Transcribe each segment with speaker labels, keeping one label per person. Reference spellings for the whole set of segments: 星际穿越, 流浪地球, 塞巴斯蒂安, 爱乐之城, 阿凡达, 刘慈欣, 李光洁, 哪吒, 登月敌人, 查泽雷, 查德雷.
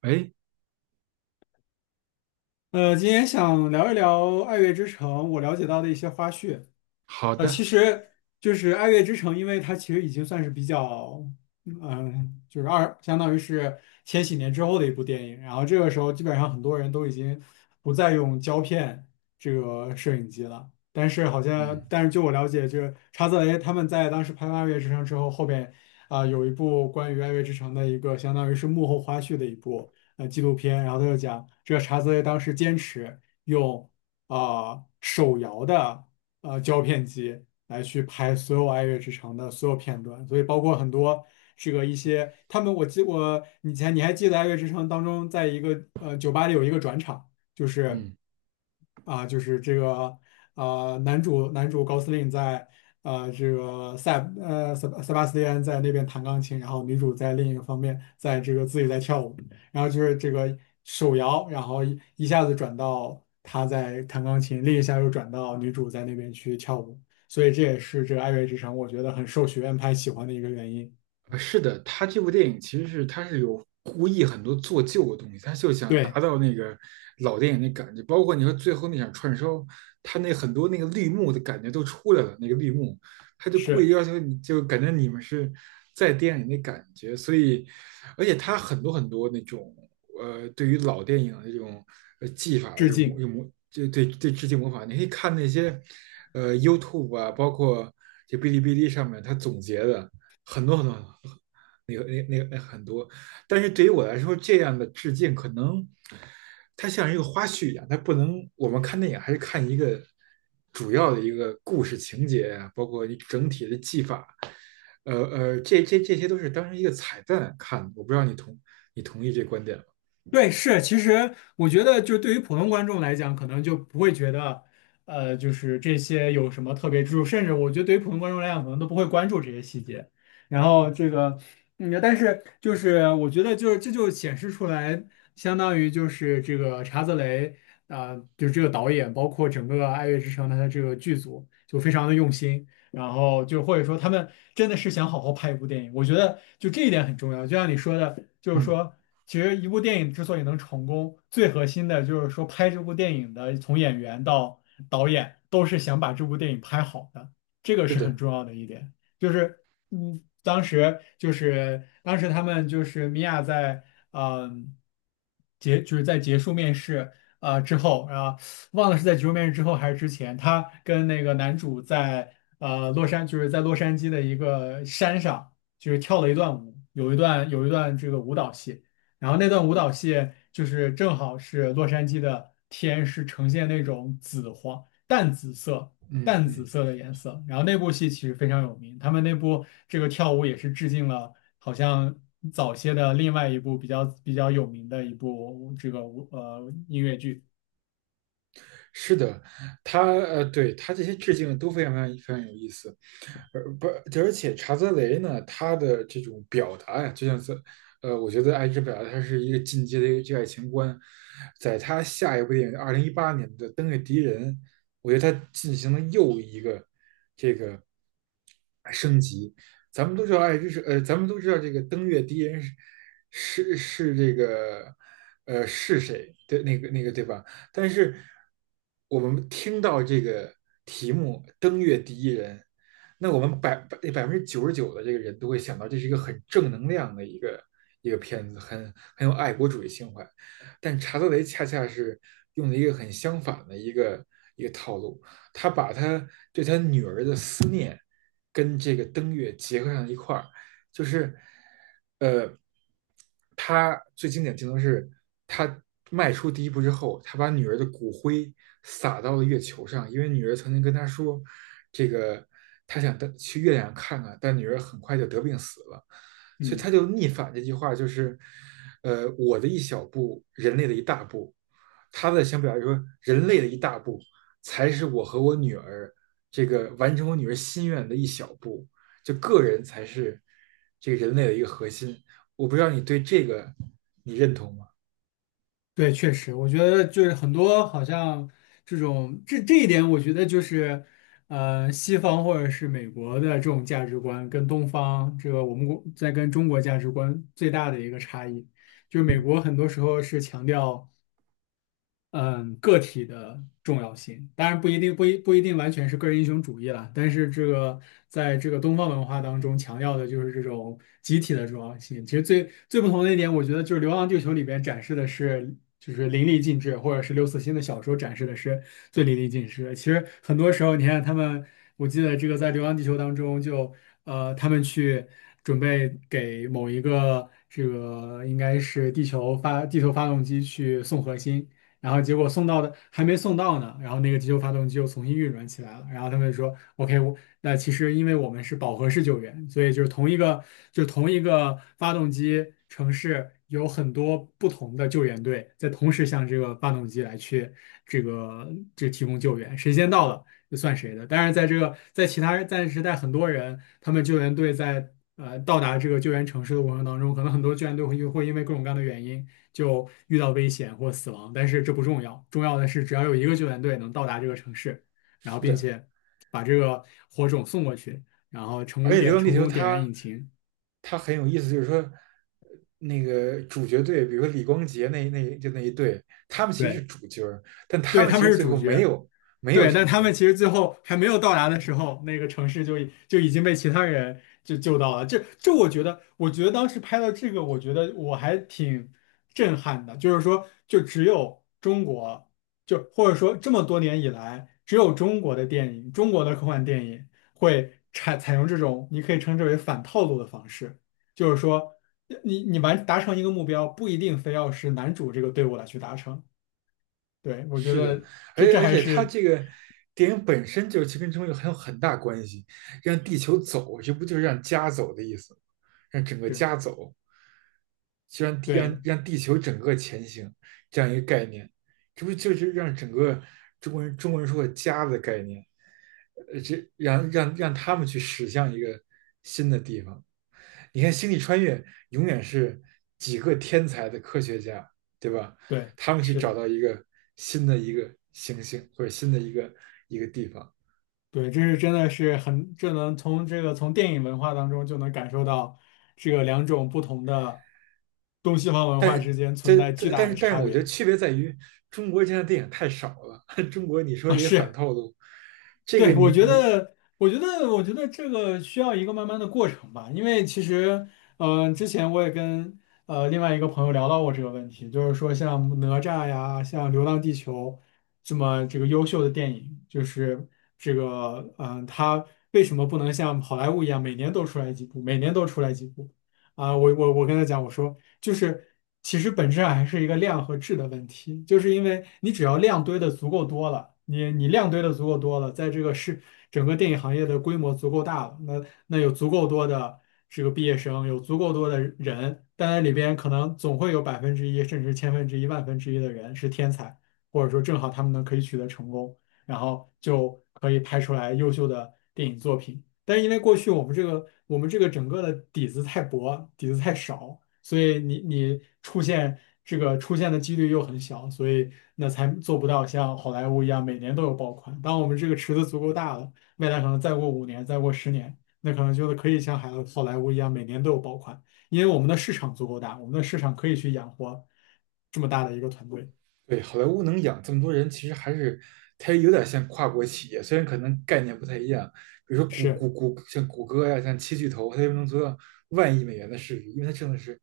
Speaker 1: 哎，
Speaker 2: 今天想聊一聊《爱乐之城》我了解到的一些花絮。
Speaker 1: 好
Speaker 2: 其
Speaker 1: 的，
Speaker 2: 实就是《爱乐之城》，因为它其实已经算是比较，就是相当于是千禧年之后的一部电影。然后这个时候，基本上很多人都已经不再用胶片这个摄影机了。
Speaker 1: 嗯
Speaker 2: 但是据我了解，就是查泽雷他们在当时拍完《爱乐之城》之后，后边有一部关于《爱乐之城》的一个相当于是幕后花絮的一部纪录片。然后他就讲，这个查泽雷当时坚持用手摇的。胶片机来去拍所有《爱乐之城》的所有片段，所以包括很多这个一些他们，我以前你还记得《爱乐之城》当中，在一个酒吧里有一个转场，就是。
Speaker 1: 嗯。
Speaker 2: 就是这个男主高司令在这个塞巴斯蒂安在那边弹钢琴，然后女主在另一个方面在这个自己在跳舞，然后就是这个手摇，然后一下子转到他在弹钢琴，另一下又转到女主在那边去跳舞，所以这也是这个《爱乐之城》我觉得很受学院派喜欢的一个原因。
Speaker 1: 是的，他这部电影其实是他是有故意很多做旧的东西，他就想达
Speaker 2: 对，
Speaker 1: 到那个老电影的感觉，包括你说最后那场串烧，他那很多那个绿幕的感觉都出来了，那个绿幕，他就故意
Speaker 2: 是
Speaker 1: 要求你就感觉你们是在电影里的感觉，所以，而且他很多很多那种对于老电影的这种技法的
Speaker 2: 致
Speaker 1: 这种模
Speaker 2: 敬。
Speaker 1: 有模就对对致敬模仿，你可以看那些YouTube 啊，包括这哔哩哔哩上面他总结的。很多很多很多，那个那那个那很多。但是对于我来说，这样的致敬可能它像一个花絮一样，它不能我们看电影还是看一个主要的一个故事情节啊，包括你整体的技法，这些都是当成一个彩蛋看的。我不知道你同意这观点吗？
Speaker 2: 对，是，其实我觉得，就对于普通观众来讲，可能就不会觉得，就是这些有什么特别之处，甚至我觉得对于普通观众来讲，可能都不会关注这些细节。然后这个，但是就是我觉得就，是这就显示出来，相当于就是这个查泽雷，就这个导演，包括整个《爱乐之城》他的这个剧组，就非常的用心。然后就或者说他们真的是想好好拍一部电影，我觉得就这一点很重要。就像你说的，就是
Speaker 1: 嗯，
Speaker 2: 说，其实一部电影之所以能成功，最核心的就是说拍这部电影的从演员到导演都是想把这部电影拍好的，这个
Speaker 1: 是
Speaker 2: 是很
Speaker 1: 的，
Speaker 2: 重要的一点。就是当时就是当时他们就是米娅在嗯就是在结束面试之后啊。忘了是在《结束面试》之后还是之前，他跟那个男主在洛杉就是在洛杉矶的一个山上，就是跳了一段舞，有一段这个舞蹈戏，然后那段舞蹈戏就是正好是洛杉矶的天是呈现那种淡紫色
Speaker 1: 嗯
Speaker 2: 淡紫
Speaker 1: 嗯，
Speaker 2: 色的颜色，然后那部戏其实非常有名，他们那部这个跳舞也是致敬了好像早些的另外一部比较有名的一部这个音乐剧，
Speaker 1: 是的，他对他这些致敬都非常非常非常有意思。而不，而且查泽雷呢，他的这种表达呀，就像是，我觉得爱之表达，他是一个进阶的一个这爱情观。在他下一部电影2018年的《登月敌人》，我觉得他进行了又一个咱们都知道爱之是咱们都知道这个登月第一人是这个是谁对那个那个对吧？但是我们听到这个题目"登月第一人"，那我们百分之九十九的这个人都会想到这是一个很正能量的一个一个片子，很有爱国主义情怀。但查德雷恰恰是用了一个很相反的一个一个套路，他把他对他女儿的思念跟这个登月结合上一块儿，就是呃，他最经典镜头是他迈出第一步之后，他把女儿的骨灰撒到了月球上，因为女儿曾经跟他说，这个他想登去月亮看看，但女儿很快就得病死了，所以他
Speaker 2: 嗯。
Speaker 1: 就逆反这句话，就是我的一小步，人类的一大步。他的想表达说，人类的一大步才是我和我女儿这个完成我女儿心愿的一小步。就个人才是这个人类的一个核心。我不知道你对这个你认同吗？
Speaker 2: 对，确实，我觉得就是很多好像这种这一点，我觉得就是，西方或者是美国的这种价值观跟东方这个我们国在跟中国价值观最大的一个差异。就是美国很多时候是强调。嗯，个体的重要性，当然不一定完全是个人英雄主义啦。但是这个在这个东方文化当中强调的就是这种集体的重要性。其实最最不同的一点，我觉得就是《流浪地球》里边展示的是就是淋漓尽致，或者是刘慈欣的小说展示的是最淋漓尽致的。其实很多时候，你看他们。我记得这个在《流浪地球》当中就，他们去准备给某一个这个应该是地球发动机去送核心，然后结果送到的还没送到呢，然后那个地球发动机又重新运转起来了，然后他们就说，OK，我那其实因为我们是饱和式救援，所以就是同一个发动机城市有很多不同的救援队在同时向这个发动机来去这个这提供救援，谁先到了。这算谁的？当然，在这个在其他在时代，很多人他们救援队在到达这个救援城市的过程当中，可能很多救援队会因为各种各样的原因就遇到危险或死亡，但是这不重要，重要的是只要有一个救援队能到达这个城市，然后
Speaker 1: 是
Speaker 2: 并
Speaker 1: 的，
Speaker 2: 且把这个火种送过去，然后
Speaker 1: 而且《流浪地
Speaker 2: 成
Speaker 1: 球》
Speaker 2: 功点燃
Speaker 1: 它
Speaker 2: 引擎，
Speaker 1: 它很有意思，就是说那个主角队，比如说李光洁那就那一队，他们其实是
Speaker 2: 对
Speaker 1: 主角但他
Speaker 2: 对，
Speaker 1: 们
Speaker 2: 他
Speaker 1: 其
Speaker 2: 们
Speaker 1: 实
Speaker 2: 是
Speaker 1: 最
Speaker 2: 主
Speaker 1: 后没
Speaker 2: 角。
Speaker 1: 有没有
Speaker 2: 对，但
Speaker 1: 成
Speaker 2: 他们
Speaker 1: 功，
Speaker 2: 其实最后还没有到达的时候，那个城市就已经被其他人就救到了。我觉得当时拍到这个，我觉得我还挺震撼的。就是说，就只有中国，就或者说这么多年以来，只有中国的电影，中国的科幻电影会采用这种你可以称之为反套路的方式，就是说，你达成一个目标，不一定非要是男主这个队伍来去达成。对，我觉
Speaker 1: 是的，
Speaker 2: 得
Speaker 1: 而
Speaker 2: 这
Speaker 1: 且
Speaker 2: 这
Speaker 1: 而
Speaker 2: 还
Speaker 1: 且它
Speaker 2: 是。
Speaker 1: 这个电影本身就是其实跟中国很有很大关系，让地球走，这不就是让家走的意思吗让整个家走，就让地
Speaker 2: 对
Speaker 1: 让让地球整个前行这样一个概念，这不就是让整个中国人说的家的概念？这让他们去驶向一个新的地方。你看，星际穿越永远是几个天才的科学家，对吧？
Speaker 2: 对，
Speaker 1: 他们去
Speaker 2: 是的，
Speaker 1: 找到一个新的一个行星或者新的一个地方。
Speaker 2: 对，这是真的是很，这能从这个从电影文化当中就能感受到，这个两种不同的东西方文化之间存
Speaker 1: 这
Speaker 2: 在巨
Speaker 1: 但
Speaker 2: 大
Speaker 1: 但是
Speaker 2: 的
Speaker 1: 但
Speaker 2: 差
Speaker 1: 是，我觉得
Speaker 2: 别
Speaker 1: 区别在于中国现在电影太少了。中国你说
Speaker 2: 啊，
Speaker 1: 这些反
Speaker 2: 是
Speaker 1: 套路，这个
Speaker 2: 对，
Speaker 1: 你你
Speaker 2: 我觉得这个需要一个慢慢的过程吧，因为其实，之前我也跟另外一个朋友聊到过这个问题，就是说像哪吒呀，像《流浪地球》这么优秀的电影，就是这个，它为什么不能像好莱坞一样每年都出来几部，每年都出来几部？我跟他讲，我说就是其实本质上还是一个量和质的问题，就是因为你只要量堆的足够多了，你量堆的足够多了，在这个是整个电影行业的规模足够大了，那有足够多的这个毕业生，有足够多的人，但在里边可能总会有1%，甚至千分之一、万分之一的人是天才，或者说正好他们能可以取得成功，然后就可以拍出来优秀的电影作品。但是因为过去我们这个整个的底子太薄，底子太少，所以你出现出现的几率又很小，所以那才做不到像好莱坞一样每年都有爆款。当我们这个池子足够大了，未来可能再过5年，再过10年，那可能就是可以像好莱坞一样每年都有爆款，因为我们的市场足够大，我们的市场可以去养活这么大的一个团队，
Speaker 1: 对，好莱坞能养这么多人，其实还是它有点像跨国企业，虽然可能概念不太一样。比如说谷
Speaker 2: 是
Speaker 1: 谷谷，像谷歌呀、像七巨头，它就能做到万亿美元的市值，因为它挣的是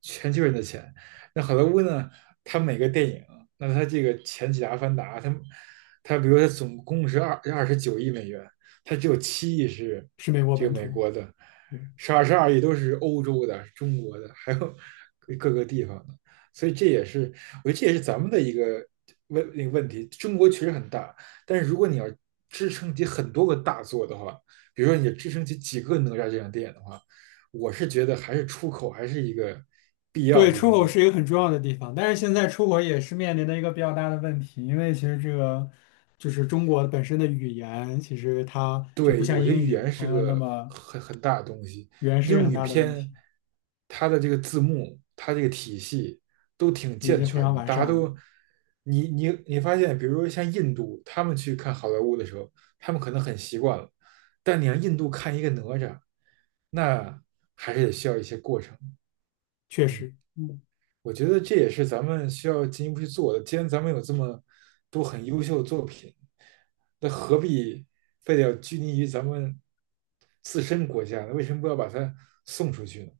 Speaker 1: 全球人的钱。那好莱坞呢，它每个电影，那它这个前几个《阿凡达》，它比如说它总共是二十九亿美元，它只有7亿是
Speaker 2: 是美国
Speaker 1: 这
Speaker 2: 本
Speaker 1: 个美
Speaker 2: 土。
Speaker 1: 国的，
Speaker 2: 对
Speaker 1: 是22亿都是欧洲的、中国的，还有各个地方的。所以这也是我觉得这也是咱们的一个那个问题。中国确实很大，但是如果你要支撑起很多个大作的话，比如说你支撑起几个哪吒这样的电影的话，我是觉得还是出口还是一个必要
Speaker 2: 对，
Speaker 1: 的一
Speaker 2: 出
Speaker 1: 个
Speaker 2: 口是
Speaker 1: 路。
Speaker 2: 一个很重要的地方，但是现在出口也是面临的一个比较大的问题，因为其实这个就是中国本身的语言，其实它就不
Speaker 1: 对，
Speaker 2: 像
Speaker 1: 我觉得
Speaker 2: 英
Speaker 1: 语
Speaker 2: 语，
Speaker 1: 言是
Speaker 2: 它那
Speaker 1: 个
Speaker 2: 么
Speaker 1: 很大的东西。
Speaker 2: 语言是一个
Speaker 1: 英
Speaker 2: 很
Speaker 1: 语
Speaker 2: 大的问
Speaker 1: 片，
Speaker 2: 题，
Speaker 1: 它的这个字幕，它这个体系都挺
Speaker 2: 已
Speaker 1: 健
Speaker 2: 经非
Speaker 1: 全
Speaker 2: 常
Speaker 1: 的，
Speaker 2: 完
Speaker 1: 大
Speaker 2: 善
Speaker 1: 家
Speaker 2: 了，
Speaker 1: 都，你发现，比如说像印度，他们去看好莱坞的时候，他们可能很习惯了，但你让印度看一个哪吒，那还是得需要一些过程。
Speaker 2: 确
Speaker 1: 嗯。
Speaker 2: 实，
Speaker 1: 我觉得这也是咱们需要进一步去做的。既然咱们有这么多很优秀的作品，那何必非得要拘泥于咱们自身国家呢？为什么不要把它送出去呢？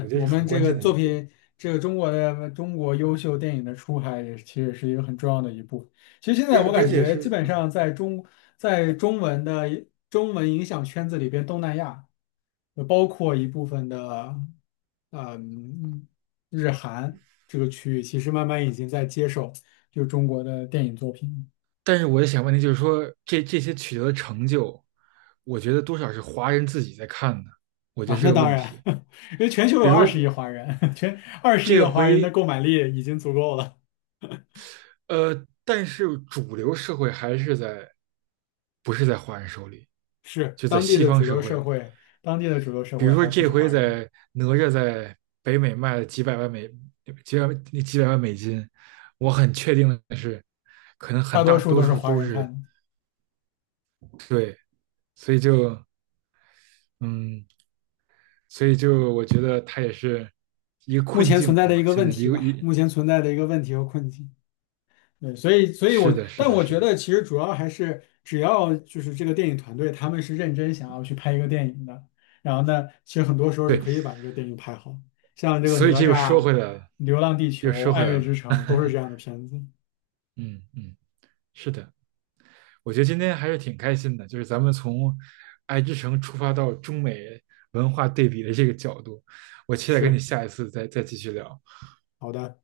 Speaker 1: 我觉得
Speaker 2: 我
Speaker 1: 是很
Speaker 2: 们这
Speaker 1: 关
Speaker 2: 个
Speaker 1: 键的
Speaker 2: 作
Speaker 1: 一步，
Speaker 2: 品，这个中国优秀电影的出海也其实是一个很重要的一步。其实现在
Speaker 1: 而
Speaker 2: 我
Speaker 1: 而
Speaker 2: 感
Speaker 1: 且
Speaker 2: 觉基
Speaker 1: 是
Speaker 2: 本
Speaker 1: 嗯。
Speaker 2: 上在中文影响圈子里边，东南亚。包括一部分的，嗯，日韩这个区域，其实慢慢已经在接受就中国的电影作品
Speaker 1: 但是我也想问题就是说，这些取得的成就，我觉得多少是华人自己在看的，我觉得
Speaker 2: 啊。
Speaker 1: 是
Speaker 2: 那
Speaker 1: 个
Speaker 2: 当
Speaker 1: 问
Speaker 2: 然，
Speaker 1: 题。
Speaker 2: 因为全球有
Speaker 1: 比如
Speaker 2: 二
Speaker 1: 说
Speaker 2: 十亿华人，全二十亿
Speaker 1: 这
Speaker 2: 的华人的
Speaker 1: 回
Speaker 2: 购买力已经足够了。
Speaker 1: 但是主流社会还是在，不是在华人手里，
Speaker 2: 是
Speaker 1: 就在
Speaker 2: 当地
Speaker 1: 西
Speaker 2: 的
Speaker 1: 方
Speaker 2: 主
Speaker 1: 社
Speaker 2: 流
Speaker 1: 会
Speaker 2: 社
Speaker 1: 里。
Speaker 2: 会，当地的主流社
Speaker 1: 比
Speaker 2: 会
Speaker 1: 如说
Speaker 2: 还不
Speaker 1: 这
Speaker 2: 是
Speaker 1: 回
Speaker 2: 华人，
Speaker 1: 在哪吒在北美卖了几百几百万美金，我很确定的是，可能
Speaker 2: 大
Speaker 1: 很
Speaker 2: 多
Speaker 1: 大
Speaker 2: 数
Speaker 1: 多
Speaker 2: 都是
Speaker 1: 数
Speaker 2: 华
Speaker 1: 都
Speaker 2: 人看
Speaker 1: 是
Speaker 2: 的。
Speaker 1: 对，所以就嗯，所以就我觉得它也是一个
Speaker 2: 目
Speaker 1: 困
Speaker 2: 前存
Speaker 1: 境
Speaker 2: 在的一
Speaker 1: 吧。
Speaker 2: 个
Speaker 1: 现
Speaker 2: 问
Speaker 1: 在一
Speaker 2: 题
Speaker 1: 个
Speaker 2: 吧，
Speaker 1: 一
Speaker 2: 目前存在的一个问题和困境。对，所以
Speaker 1: 是
Speaker 2: 我，
Speaker 1: 的，是
Speaker 2: 但
Speaker 1: 的，
Speaker 2: 我
Speaker 1: 是
Speaker 2: 觉
Speaker 1: 的，
Speaker 2: 得其实主要还是，只要就是这个电影团队他们是认真想要去拍一个电影的，然后呢，其实很多时候是
Speaker 1: 对，
Speaker 2: 可以把这个电影拍好，像这个
Speaker 1: 所以
Speaker 2: 哪
Speaker 1: 这又说
Speaker 2: 吒、
Speaker 1: 回来了，
Speaker 2: 流浪地
Speaker 1: 又
Speaker 2: 球、
Speaker 1: 说回
Speaker 2: 爱
Speaker 1: 来
Speaker 2: 乐之
Speaker 1: 了，
Speaker 2: 城都是 这样的片子。
Speaker 1: 嗯嗯，是的。我觉得今天还是挺开心的，就是咱们从爱之城出发到中美文化对比的这个角度，我期待跟你
Speaker 2: 是，
Speaker 1: 下一次再继续聊。
Speaker 2: 好的。